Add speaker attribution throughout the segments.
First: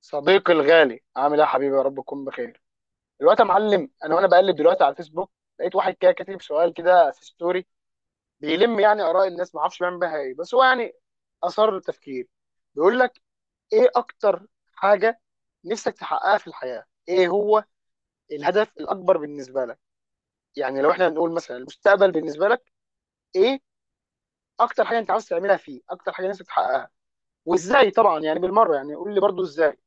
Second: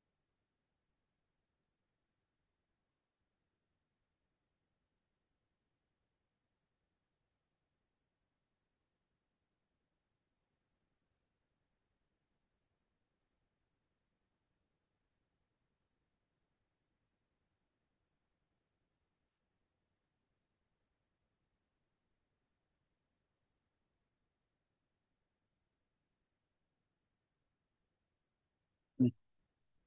Speaker 1: صديقي الغالي، عامل ايه يا حبيبي؟ يا رب تكون بخير. دلوقتي يا معلم، انا وانا بقلب دلوقتي على الفيسبوك لقيت واحد كده كاتب سؤال كده في ستوري بيلم يعني اراء الناس، ما اعرفش بيعمل بيها ايه، بس هو يعني اثار للتفكير. بيقول لك: ايه اكتر حاجه نفسك تحققها في الحياه؟ ايه هو الهدف الاكبر بالنسبه لك؟ يعني لو احنا نقول مثلا المستقبل بالنسبه لك، ايه اكتر حاجه انت عاوز تعملها فيه؟ اكتر حاجه نفسك تحققها؟ وازاي طبعا، يعني بالمره يعني
Speaker 2: مم.
Speaker 1: قول لي برضو ازاي.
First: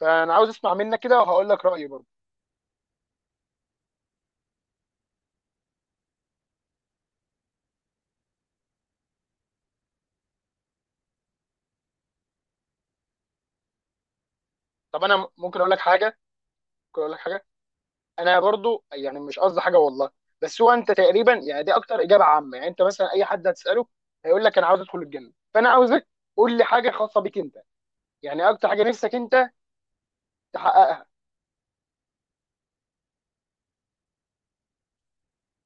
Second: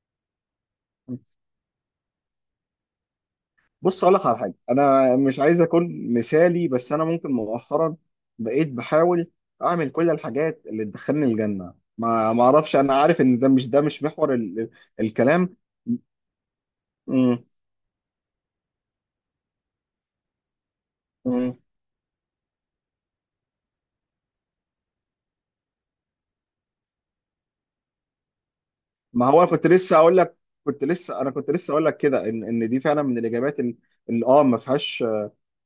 Speaker 1: فانا عاوز اسمع منك كده وهقول لك رايي برضو.
Speaker 2: بص اقول لك على حاجه، انا مش عايز اكون مثالي، بس انا ممكن مؤخرا بقيت بحاول اعمل كل الحاجات اللي تدخلني الجنه. ما اعرفش. انا عارف ان ده مش محور ال ال
Speaker 1: طب انا
Speaker 2: الكلام.
Speaker 1: ممكن اقول لك حاجه؟ ممكن اقول لك
Speaker 2: مم.
Speaker 1: حاجه، انا برضو يعني مش قصدي حاجه والله، بس هو انت تقريبا
Speaker 2: مم.
Speaker 1: يعني دي اكتر اجابه عامه، يعني انت مثلا اي حد هتساله هيقول لك انا عاوز ادخل الجنه. فانا عاوزك قول لي حاجه خاصه بيك انت، يعني اكتر حاجه نفسك
Speaker 2: ما هو انا
Speaker 1: انت
Speaker 2: كنت لسه اقول لك كنت
Speaker 1: تحققها.
Speaker 2: لسه انا كنت لسه اقول لك كده، ان دي فعلا من الاجابات اللي اللي اه ما فيهاش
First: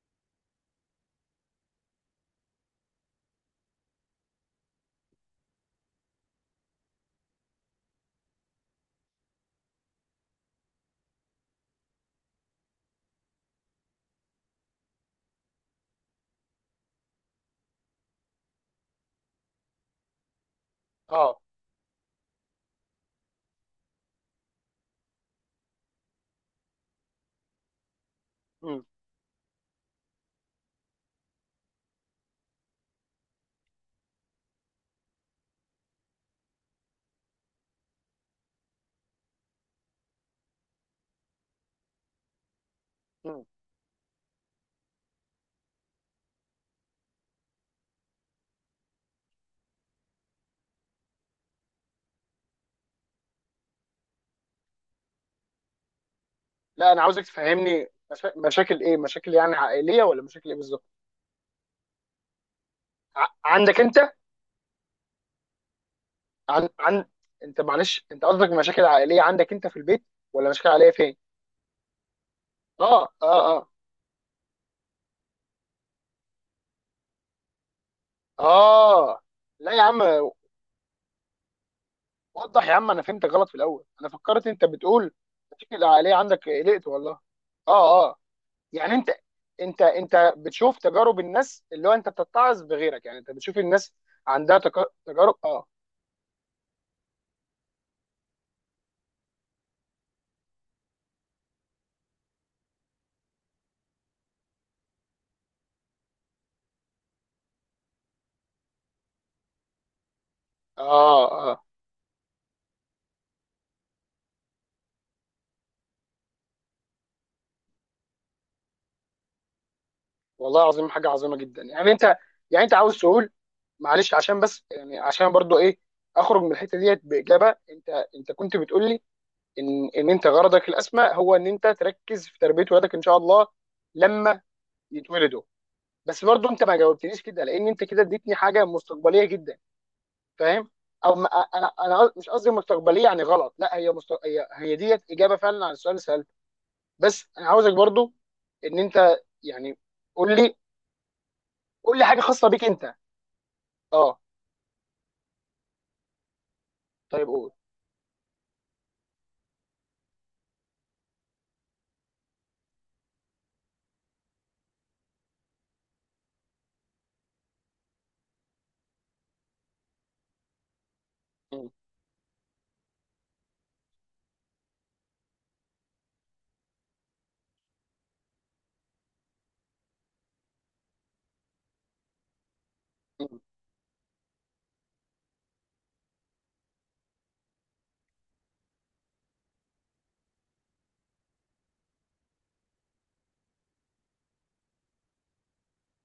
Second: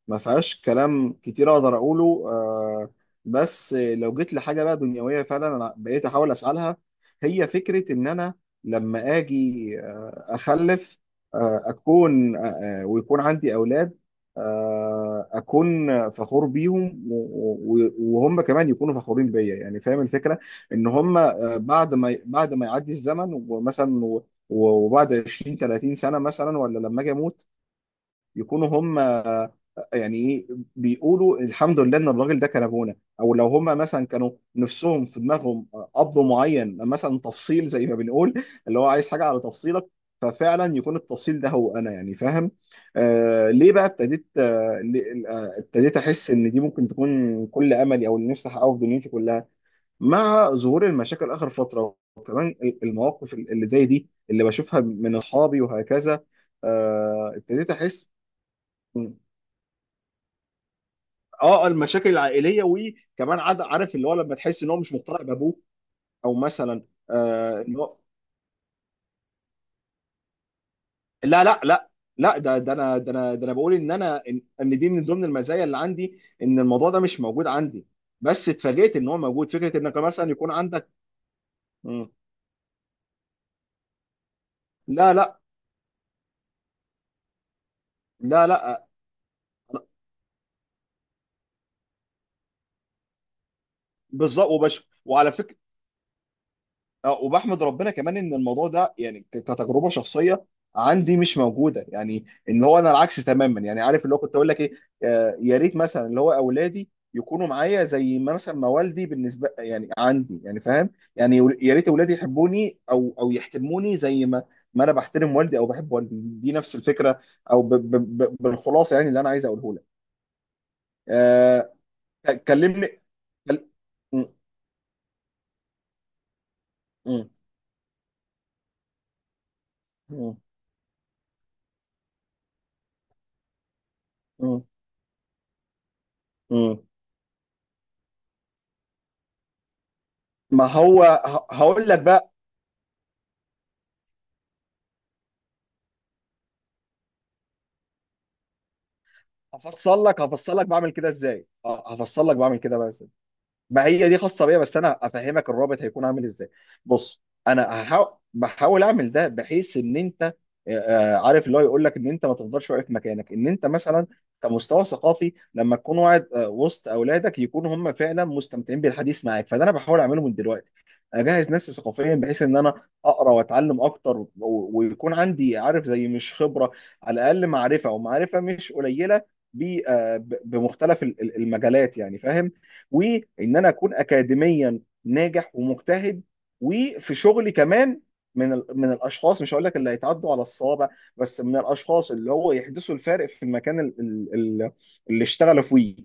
Speaker 2: ما فيهاش كلام كتير اقدر اقوله. بس لو جيت لحاجه بقى دنيويه، فعلا انا بقيت احاول اسالها. هي فكره ان انا لما اجي اخلف، آه، اكون آه، آه، ويكون عندي اولاد، اكون فخور بيهم، وهم كمان يكونوا فخورين بيا. يعني فاهم الفكره ان هم
Speaker 1: اه.
Speaker 2: بعد ما يعدي الزمن، ومثلا وبعد 20 30 سنه مثلا، ولا لما اجي اموت يكونوا
Speaker 1: مم.
Speaker 2: هم يعني ايه، بيقولوا الحمد لله ان الراجل ده كان ابونا. او لو هم مثلا كانوا نفسهم في دماغهم اب معين، مثلا تفصيل زي ما بنقول اللي هو عايز حاجه على تفصيلك، ففعلا يكون التفصيل ده هو انا. يعني فاهم.
Speaker 1: مم.
Speaker 2: ليه بقى ابتديت آه ليه- آه، ابتديت احس ان دي ممكن تكون كل املي، او اللي نفسي احققه في دنيتي كلها، مع ظهور المشاكل اخر فتره، وكمان المواقف اللي زي دي اللي بشوفها من اصحابي وهكذا.
Speaker 1: لا، انا عاوزك
Speaker 2: ابتديت
Speaker 1: تفهمني،
Speaker 2: احس.
Speaker 1: مشاكل ايه؟ مشاكل يعني عائليه ولا مشاكل ايه بالظبط؟
Speaker 2: اه، المشاكل العائليه،
Speaker 1: ع...
Speaker 2: وكمان عاد
Speaker 1: عندك
Speaker 2: عارف اللي
Speaker 1: انت؟
Speaker 2: هو لما تحس ان هو مش مقتنع بابوه، او
Speaker 1: عن...
Speaker 2: مثلا
Speaker 1: عن انت
Speaker 2: ان هو.
Speaker 1: معلش، انت قصدك مشاكل عائليه عندك انت في البيت، ولا مشاكل عائليه فين؟
Speaker 2: لا لا لا لا، ده ده
Speaker 1: اه
Speaker 2: انا ده انا
Speaker 1: اه
Speaker 2: ده انا
Speaker 1: اه
Speaker 2: بقول ان انا إن دي من ضمن المزايا اللي عندي، ان الموضوع ده مش موجود عندي، بس اتفاجئت ان هو
Speaker 1: اه.
Speaker 2: موجود
Speaker 1: لا
Speaker 2: فكره
Speaker 1: يا
Speaker 2: انك
Speaker 1: عم،
Speaker 2: مثلا يكون عندك. مم.
Speaker 1: وضح يا عم، انا فهمتك غلط في الاول، انا فكرت انت بتقول
Speaker 2: لا لا
Speaker 1: النتيجه العائليه عندك، قلقت والله. اه اه.
Speaker 2: لا لا.
Speaker 1: يعني انت، انت بتشوف تجارب الناس، اللي هو انت بتتعظ بغيرك، يعني انت بتشوف الناس
Speaker 2: بالظبط،
Speaker 1: عندها تك-
Speaker 2: وعلى
Speaker 1: تجارب
Speaker 2: فكره.
Speaker 1: اه.
Speaker 2: اه، وبحمد ربنا كمان ان الموضوع ده يعني كتجربه شخصيه عندي مش موجوده. يعني ان هو انا العكس تماما. يعني عارف اللي هو كنت اقول لك ايه، يا ريت مثلا اللي هو اولادي يكونوا معايا زي ما مثلا ما والدي بالنسبه يعني عندي. يعني فاهم.
Speaker 1: اه
Speaker 2: يعني
Speaker 1: اه.
Speaker 2: يا ريت اولادي يحبوني او يحترموني، زي ما ما انا بحترم والدي او بحب والدي. دي نفس الفكره، او ب ب ب بالخلاصه يعني اللي انا عايز اقوله لك.
Speaker 1: والله العظيم حاجه عظيمه جدا
Speaker 2: آه،
Speaker 1: يعني. انت يعني انت عاوز
Speaker 2: كلمني.
Speaker 1: تقول،
Speaker 2: كل-
Speaker 1: معلش
Speaker 2: م-
Speaker 1: عشان بس يعني عشان برضو ايه، اخرج من الحته ديت
Speaker 2: م-
Speaker 1: باجابه. انت كنت بتقول لي ان انت
Speaker 2: م-
Speaker 1: غرضك الاسمى هو ان انت تركز في تربيه ولادك ان شاء الله لما
Speaker 2: م-
Speaker 1: يتولدوا. بس برضو انت ما
Speaker 2: م-
Speaker 1: جاوبتنيش كده، لان انت كده اديتني حاجه مستقبليه جدا،
Speaker 2: ما
Speaker 1: فاهم؟
Speaker 2: هو
Speaker 1: او ما انا
Speaker 2: هقول لك
Speaker 1: مش
Speaker 2: بقى.
Speaker 1: قصدي مستقبليه يعني غلط، لا هي هي ديت اجابه فعلا عن السؤال اللي سالته. بس انا عاوزك برضو ان انت يعني قول لي، قول لي حاجه
Speaker 2: هفصل لك
Speaker 1: خاصه
Speaker 2: بعمل
Speaker 1: بيك
Speaker 2: كده بقى
Speaker 1: انت.
Speaker 2: ازاي. ما هي دي
Speaker 1: اه،
Speaker 2: خاصه بيا، بس انا افهمك الرابط هيكون عامل ازاي. بص،
Speaker 1: طيب قول.
Speaker 2: انا بحاول اعمل ده بحيث ان انت عارف اللي هو يقول لك ان انت ما تفضلش واقف مكانك، ان انت مثلا كمستوى ثقافي لما تكون قاعد وسط اولادك يكونوا هم فعلا مستمتعين بالحديث معاك. فده انا بحاول اعمله من دلوقتي، اجهز
Speaker 1: مم.
Speaker 2: نفسي ثقافيا بحيث ان انا اقرا واتعلم اكتر، ويكون عندي، عارف زي مش خبره، على الاقل معرفه، ومعرفه مش قليله بمختلف المجالات. يعني فاهم. وان
Speaker 1: مم.
Speaker 2: انا اكون اكاديميا ناجح ومجتهد، وفي شغلي كمان، من الاشخاص مش هقول لك اللي هيتعدوا على الصوابع، بس من الاشخاص اللي هو يحدثوا الفارق في المكان اللي اشتغلوا فيه.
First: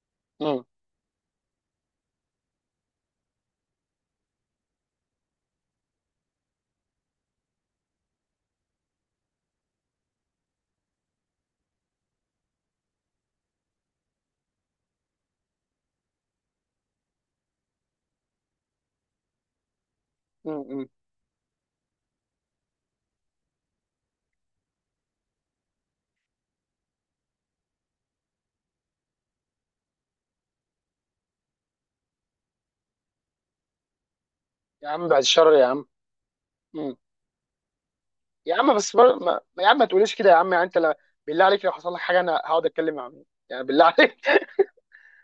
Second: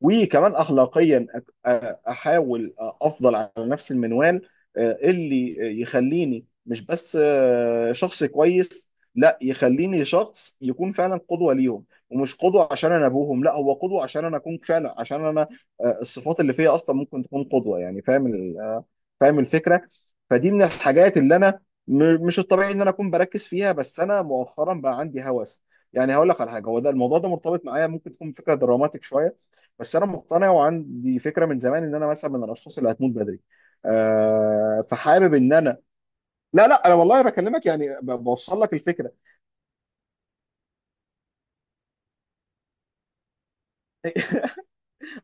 Speaker 2: وكمان
Speaker 1: مم.
Speaker 2: اخلاقيا، احاول افضل على نفس المنوال، اللي يخليني مش بس شخص كويس، لا يخليني شخص يكون فعلا قدوة ليهم. ومش قدوة عشان انا ابوهم، لا هو قدوة عشان انا اكون فعلا، عشان انا الصفات اللي فيا اصلا ممكن تكون قدوه. يعني فاهم ال- آه، فاهم الفكره. فدي
Speaker 1: مم.
Speaker 2: من
Speaker 1: مم.
Speaker 2: الحاجات اللي انا مش الطبيعي ان انا اكون بركز فيها، بس انا مؤخرا بقى عندي هوس. يعني هقول لك على حاجه، هو ده الموضوع ده مرتبط معايا، ممكن تكون فكره دراماتيك شويه، بس انا مقتنع وعندي فكره من زمان ان انا مثلا من الاشخاص اللي هتموت بدري.
Speaker 1: يا عم بعد
Speaker 2: فحابب
Speaker 1: الشر
Speaker 2: ان
Speaker 1: يا
Speaker 2: انا...
Speaker 1: عم.
Speaker 2: لا لا، انا
Speaker 1: مم.
Speaker 2: والله بكلمك يعني
Speaker 1: يا
Speaker 2: بوصل لك
Speaker 1: عم بس
Speaker 2: الفكره.
Speaker 1: بر... ما... ما- يا عم ما تقوليش كده يا عم، يعني انت لا، بالله عليك، لو حصل لك حاجه انا هقعد اتكلم مع مين يعني؟ بالله عليك.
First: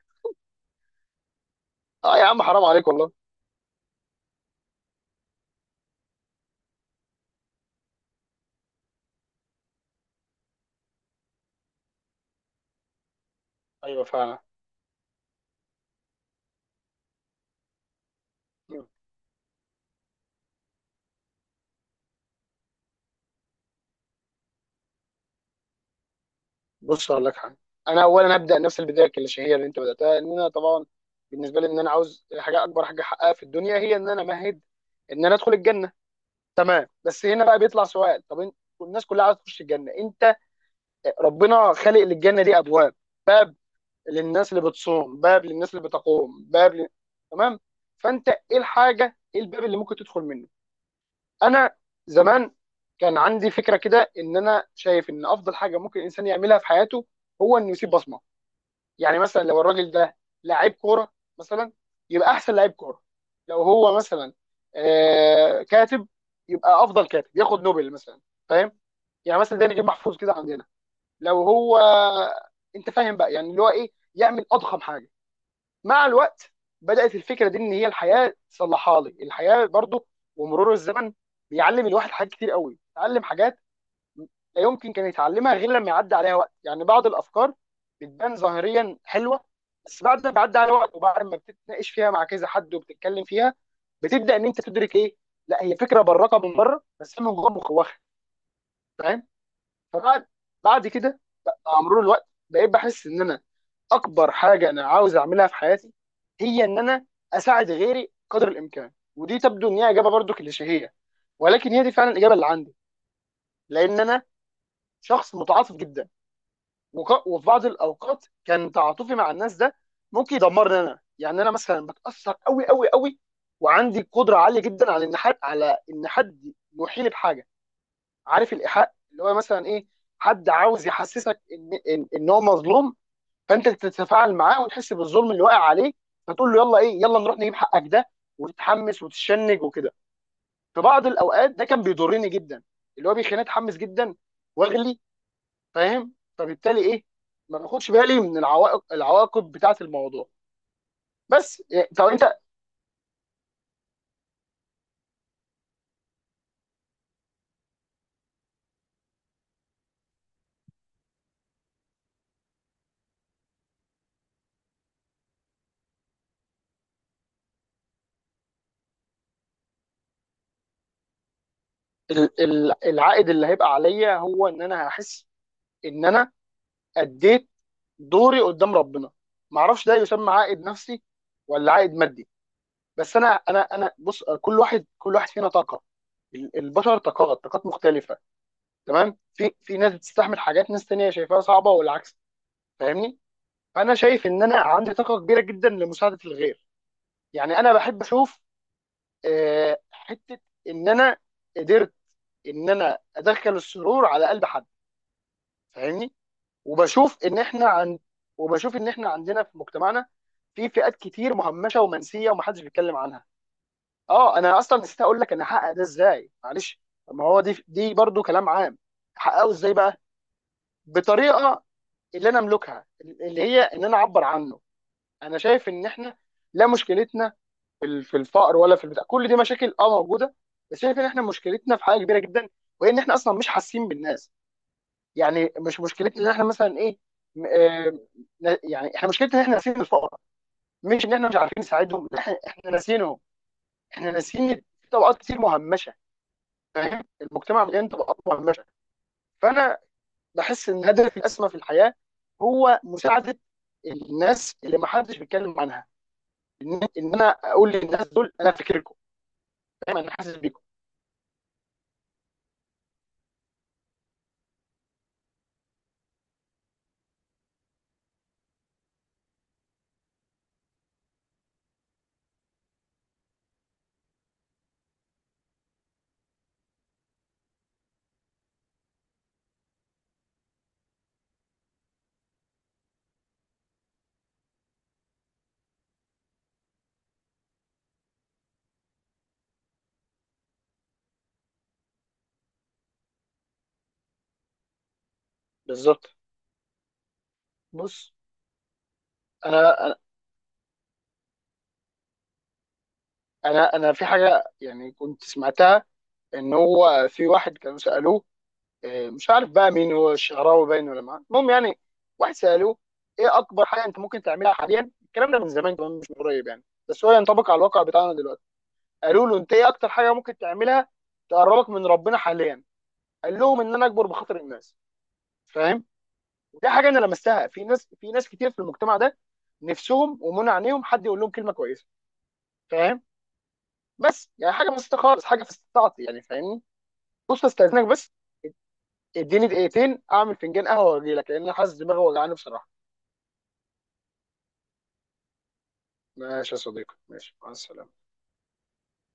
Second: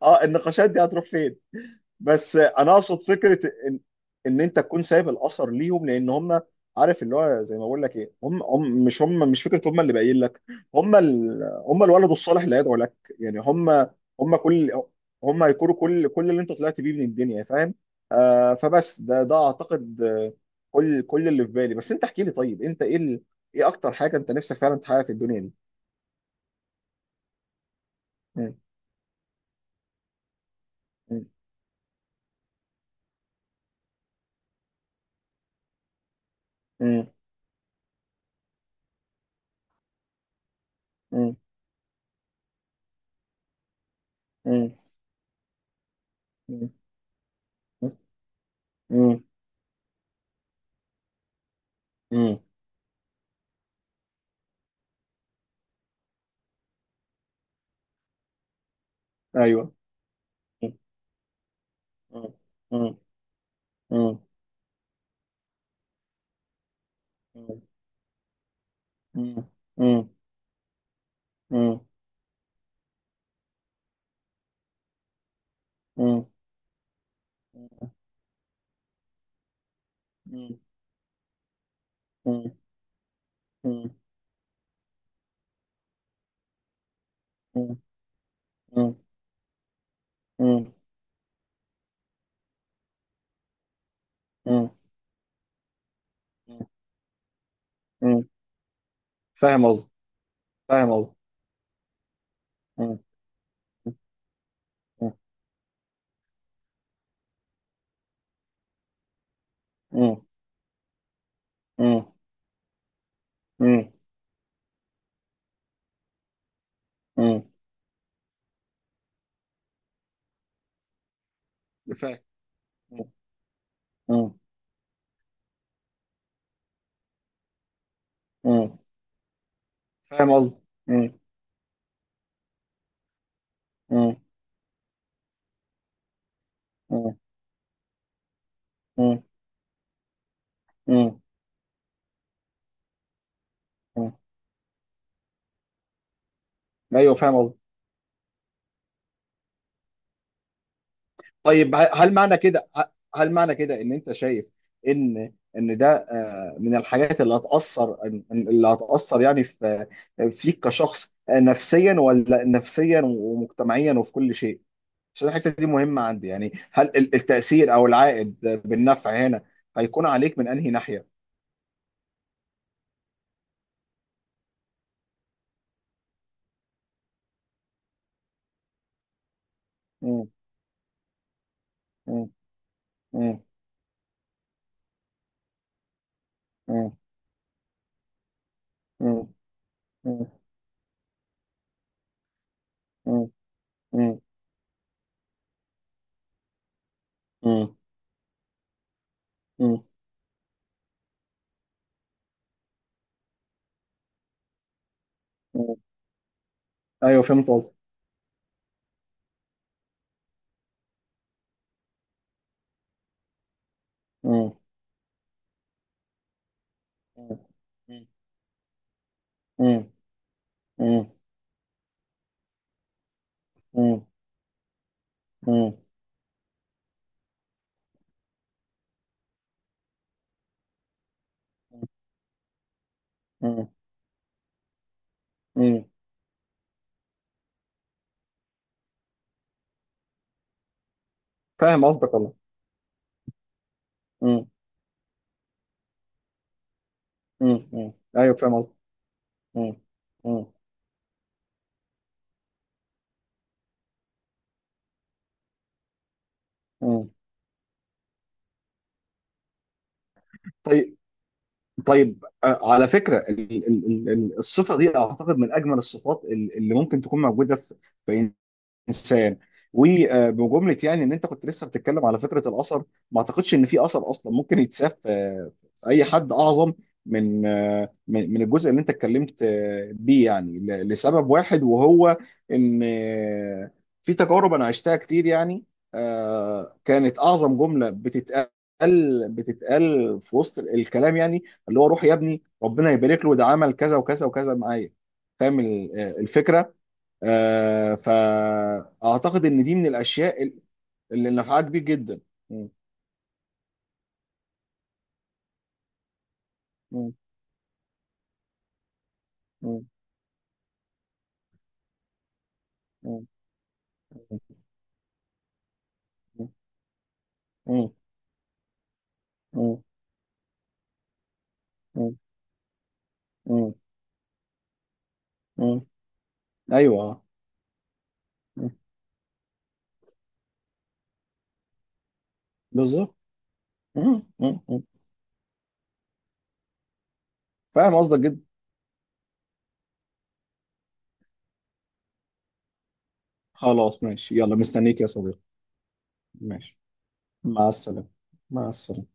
Speaker 2: اه، النقاشات دي هتروح فين.
Speaker 1: اه يا
Speaker 2: بس
Speaker 1: عم حرام
Speaker 2: انا
Speaker 1: عليك
Speaker 2: اقصد
Speaker 1: والله.
Speaker 2: فكره ان ان انت تكون سايب الاثر ليهم، لان هم، عارف اللي هو زي ما بقول لك ايه، هم مش فكره. هم اللي باين لك، هم الولد الصالح اللي هيدعو لك. يعني هم،
Speaker 1: ايوه
Speaker 2: هم
Speaker 1: فعلا.
Speaker 2: كل هم هيكونوا كل اللي انت طلعت بيه من الدنيا. فاهم. فبس ده اعتقد، كل اللي في بالي. بس انت احكي لي، طيب انت ايه ال... ايه اكتر حاجه انت نفسك فعلا تحققها في الدنيا دي؟
Speaker 1: بص هقول لك حاجه: انا اولا
Speaker 2: م-
Speaker 1: ابدا نفس البدايه الكليشيهيه اللي انت بداتها، ان انا طبعا
Speaker 2: م-
Speaker 1: بالنسبه لي ان انا عاوز حاجه، اكبر حاجه احققها في الدنيا هي ان انا امهد ان انا ادخل الجنه. تمام.
Speaker 2: م-
Speaker 1: بس هنا بقى بيطلع سؤال: طب الناس كلها عايزه تخش الجنه، انت
Speaker 2: م-
Speaker 1: ربنا خالق للجنه دي ابواب، باب للناس اللي
Speaker 2: م-
Speaker 1: بتصوم، باب للناس اللي بتقوم، باب ل... تمام.
Speaker 2: م-
Speaker 1: فانت ايه
Speaker 2: م-
Speaker 1: الحاجه،
Speaker 2: م-
Speaker 1: ايه الباب اللي ممكن تدخل منه؟ انا
Speaker 2: م-
Speaker 1: زمان كان عندي فكره كده، ان انا شايف ان افضل حاجه ممكن الانسان يعملها في حياته هو انه يسيب بصمه. يعني مثلا لو
Speaker 2: ايوه.
Speaker 1: الراجل ده لعيب كوره مثلا، يبقى
Speaker 2: مم.
Speaker 1: احسن لعيب
Speaker 2: مم.
Speaker 1: كوره. لو هو
Speaker 2: مم.
Speaker 1: مثلا آه كاتب، يبقى افضل كاتب،
Speaker 2: مم.
Speaker 1: ياخد نوبل مثلا. فاهم؟ يعني مثلا ده نجيب
Speaker 2: مم.
Speaker 1: محفوظ كده عندنا. لو
Speaker 2: مم.
Speaker 1: هو،
Speaker 2: مم.
Speaker 1: انت فاهم بقى يعني اللي هو ايه، يعمل اضخم حاجه. مع الوقت بدات الفكره دي ان هي الحياه تصلحها لي، الحياه برضو ومرور الزمن بيعلم الواحد حاجات كتير قوي. اتعلم حاجات لا يمكن كان يتعلمها غير لما يعدي عليها وقت. يعني بعض الافكار بتبان ظاهريا حلوه، بس بعد ما بيعدي عليها وقت وبعد ما بتتناقش فيها مع كذا حد وبتتكلم فيها بتبدا ان انت تدرك ايه، لا هي فكره براقه من بره، بس هي من جوه مخوخه.
Speaker 2: مم.
Speaker 1: فاهم؟
Speaker 2: فاهم قصدي.
Speaker 1: فبعد
Speaker 2: فاهم قصدي.
Speaker 1: كده مع مرور الوقت بقيت
Speaker 2: فاهم.
Speaker 1: بحس ان انا اكبر حاجه انا عاوز اعملها في حياتي هي ان انا اساعد غيري قدر الامكان. ودي تبدو ان هي اجابه برضو كليشيهيه، ولكن هي دي فعلا الاجابه اللي عندي، لان انا شخص متعاطف جدا. وفي بعض الاوقات كان تعاطفي مع الناس ده ممكن يدمرني انا، يعني انا مثلا بتاثر قوي قوي قوي، وعندي قدره عاليه جدا على ان حد، على ان حد يوحيني بحاجه. عارف الايحاء اللي هو مثلا ايه؟ حد عاوز يحسسك إن هو مظلوم، فانت تتفاعل معاه وتحس بالظلم اللي واقع عليه، فتقول له يلا ايه، يلا نروح نجيب حقك ده، وتتحمس وتتشنج وكده. في بعض الاوقات ده كان بيضرني جدا، اللي هو بيخليني اتحمس جدا واغلي. فاهم؟
Speaker 2: فاهم
Speaker 1: فبالتالي
Speaker 2: قصدي.
Speaker 1: ايه،
Speaker 2: ايوه، فاهم
Speaker 1: ما
Speaker 2: قصدي.
Speaker 1: باخدش بالي من العوائق، العواقب بتاعه الموضوع. بس
Speaker 2: طيب،
Speaker 1: إيه، طب انت،
Speaker 2: هل معنى كده ان انت شايف ان ده من الحاجات اللي هتأثر يعني في فيك كشخص، نفسيا، ولا نفسيا ومجتمعيا وفي كل شيء. عشان الحتة دي مهمة عندي. يعني هل التأثير او العائد بالنفع هنا هيكون عليك من انهي ناحية؟
Speaker 1: العائد اللي هيبقى عليا هو ان انا هحس ان انا اديت دوري قدام ربنا. ما اعرفش ده
Speaker 2: مم،
Speaker 1: يسمى عائد نفسي ولا عائد مادي.
Speaker 2: مم،
Speaker 1: بس انا،
Speaker 2: مم،
Speaker 1: انا بص، كل واحد فينا طاقه، ال-
Speaker 2: مم،
Speaker 1: البشر طاقات طاقات مختلفه، تمام؟
Speaker 2: مم،
Speaker 1: في ناس
Speaker 2: مم،
Speaker 1: بتستحمل حاجات، ناس تانية شايفاها صعبه، والعكس. فاهمني؟
Speaker 2: مم،
Speaker 1: فانا
Speaker 2: مم،
Speaker 1: شايف ان انا عندي طاقه كبيره جدا لمساعده الغير، يعني انا
Speaker 2: مم،
Speaker 1: بحب اشوف
Speaker 2: مم،
Speaker 1: حته ان انا قدرت ان انا ادخل السرور على قلب حد.
Speaker 2: مم.
Speaker 1: فاهمني؟
Speaker 2: ايوه،
Speaker 1: وبشوف ان
Speaker 2: فهمت
Speaker 1: احنا
Speaker 2: قصدك.
Speaker 1: عن، وبشوف ان احنا عندنا في مجتمعنا في فئات كتير مهمشه ومنسيه ومحدش بيتكلم عنها. اه،
Speaker 2: مم،
Speaker 1: انا اصلا نسيت اقول لك انا هحقق ده ازاي، معلش. طب ما هو دي، دي
Speaker 2: مم،
Speaker 1: برضو كلام عام. هحققه ازاي
Speaker 2: مم،
Speaker 1: بقى؟
Speaker 2: مم،
Speaker 1: بطريقه اللي انا املكها، اللي هي ان انا
Speaker 2: مم.
Speaker 1: اعبر عنه. انا شايف
Speaker 2: مم.
Speaker 1: ان احنا، لا مشكلتنا في الفقر ولا في البتاع، كل دي مشاكل اه موجوده، بس شايف ان احنا مشكلتنا في حاجه كبيره جدا وهي ان احنا اصلا مش
Speaker 2: مم.
Speaker 1: حاسين بالناس. يعني مش
Speaker 2: مم.
Speaker 1: مشكلتنا ان احنا مثلا ايه، م- آه، يعني احنا مشكلتنا ان احنا ناسيين الفقراء، مش ان احنا مش عارفين
Speaker 2: فاهم
Speaker 1: نساعدهم.
Speaker 2: قصدك
Speaker 1: لا، احنا
Speaker 2: والله.
Speaker 1: احنا ناسينهم. احنا
Speaker 2: مم.
Speaker 1: ناسيين، في طبقات كتير مهمشه، فاهم؟ المجتمع
Speaker 2: مم.
Speaker 1: مليان
Speaker 2: مم.
Speaker 1: طبقات
Speaker 2: ايوه، فاهم
Speaker 1: مهمشه.
Speaker 2: قصدك. مم.
Speaker 1: فانا
Speaker 2: مم.
Speaker 1: بحس ان هدف الاسمى في الحياه هو مساعده الناس اللي ما حدش بيتكلم عنها، ان
Speaker 2: مم.
Speaker 1: إن انا اقول للناس دول انا فاكركم، فاهم؟ انا حاسس بيكم.
Speaker 2: طيب. طيب، على فكره الصفه دي اعتقد من اجمل الصفات اللي ممكن تكون موجوده في انسان. وبجمله، يعني ان انت كنت لسه بتتكلم على فكره الاثر. ما اعتقدش ان في اثر اصلا ممكن يتساف في اي حد اعظم من من الجزء اللي انت اتكلمت بيه. يعني لسبب واحد، وهو ان في تجارب انا عشتها كتير. يعني كانت اعظم جمله بتتقال، في وسط الكلام يعني اللي هو روح يا ابني، ربنا يبارك له، ده عمل كذا وكذا وكذا معايا. فاهم
Speaker 1: بالظبط.
Speaker 2: الفكره.
Speaker 1: بص
Speaker 2: فأعتقد إن دي من
Speaker 1: انا،
Speaker 2: الأشياء اللي نفعها كبير جدا. مم.
Speaker 1: انا في حاجه يعني كنت سمعتها، ان هو
Speaker 2: مم.
Speaker 1: في واحد كانوا سالوه، آه، مش عارف بقى
Speaker 2: مم.
Speaker 1: مين، هو الشعراوي باين ولا ما، المهم يعني. واحد سالوه
Speaker 2: مم.
Speaker 1: ايه اكبر حاجه انت ممكن تعملها حاليا، الكلام ده من زمان كمان مش من قريب، يعني بس هو ينطبق على الواقع
Speaker 2: مم.
Speaker 1: بتاعنا دلوقتي. قالوا له: انت ايه
Speaker 2: مم.
Speaker 1: اكتر حاجه ممكن تعملها تقربك من ربنا
Speaker 2: مم.
Speaker 1: حاليا؟ قال لهم ان
Speaker 2: مم.
Speaker 1: انا اكبر بخاطر الناس.
Speaker 2: مم.
Speaker 1: فاهم؟ ودي حاجه انا
Speaker 2: أيوه.
Speaker 1: لمستها في ناس كتير في
Speaker 2: مم.
Speaker 1: المجتمع ده، نفسهم ومنع عينيهم حد يقول لهم كلمه كويسه. فاهم؟
Speaker 2: بالظبط. مم.
Speaker 1: بس يعني
Speaker 2: مم.
Speaker 1: حاجه
Speaker 2: مم.
Speaker 1: بسيطه خالص، حاجه في استطاعتي يعني، فاهمني؟ بص استاذنك
Speaker 2: فاهم
Speaker 1: بس،
Speaker 2: قصدك جدا.
Speaker 1: اديني دقيقتين اعمل فنجان قهوه واجي لك، لان أنا حاسس دماغي وجعاني بصراحه.
Speaker 2: خلاص، ماشي، يلا، مستنيك يا صديقي.
Speaker 1: ماشي يا
Speaker 2: ماشي،
Speaker 1: صديقي، ماشي، مع
Speaker 2: مع
Speaker 1: السلامه.
Speaker 2: السلامة. مع السلامة.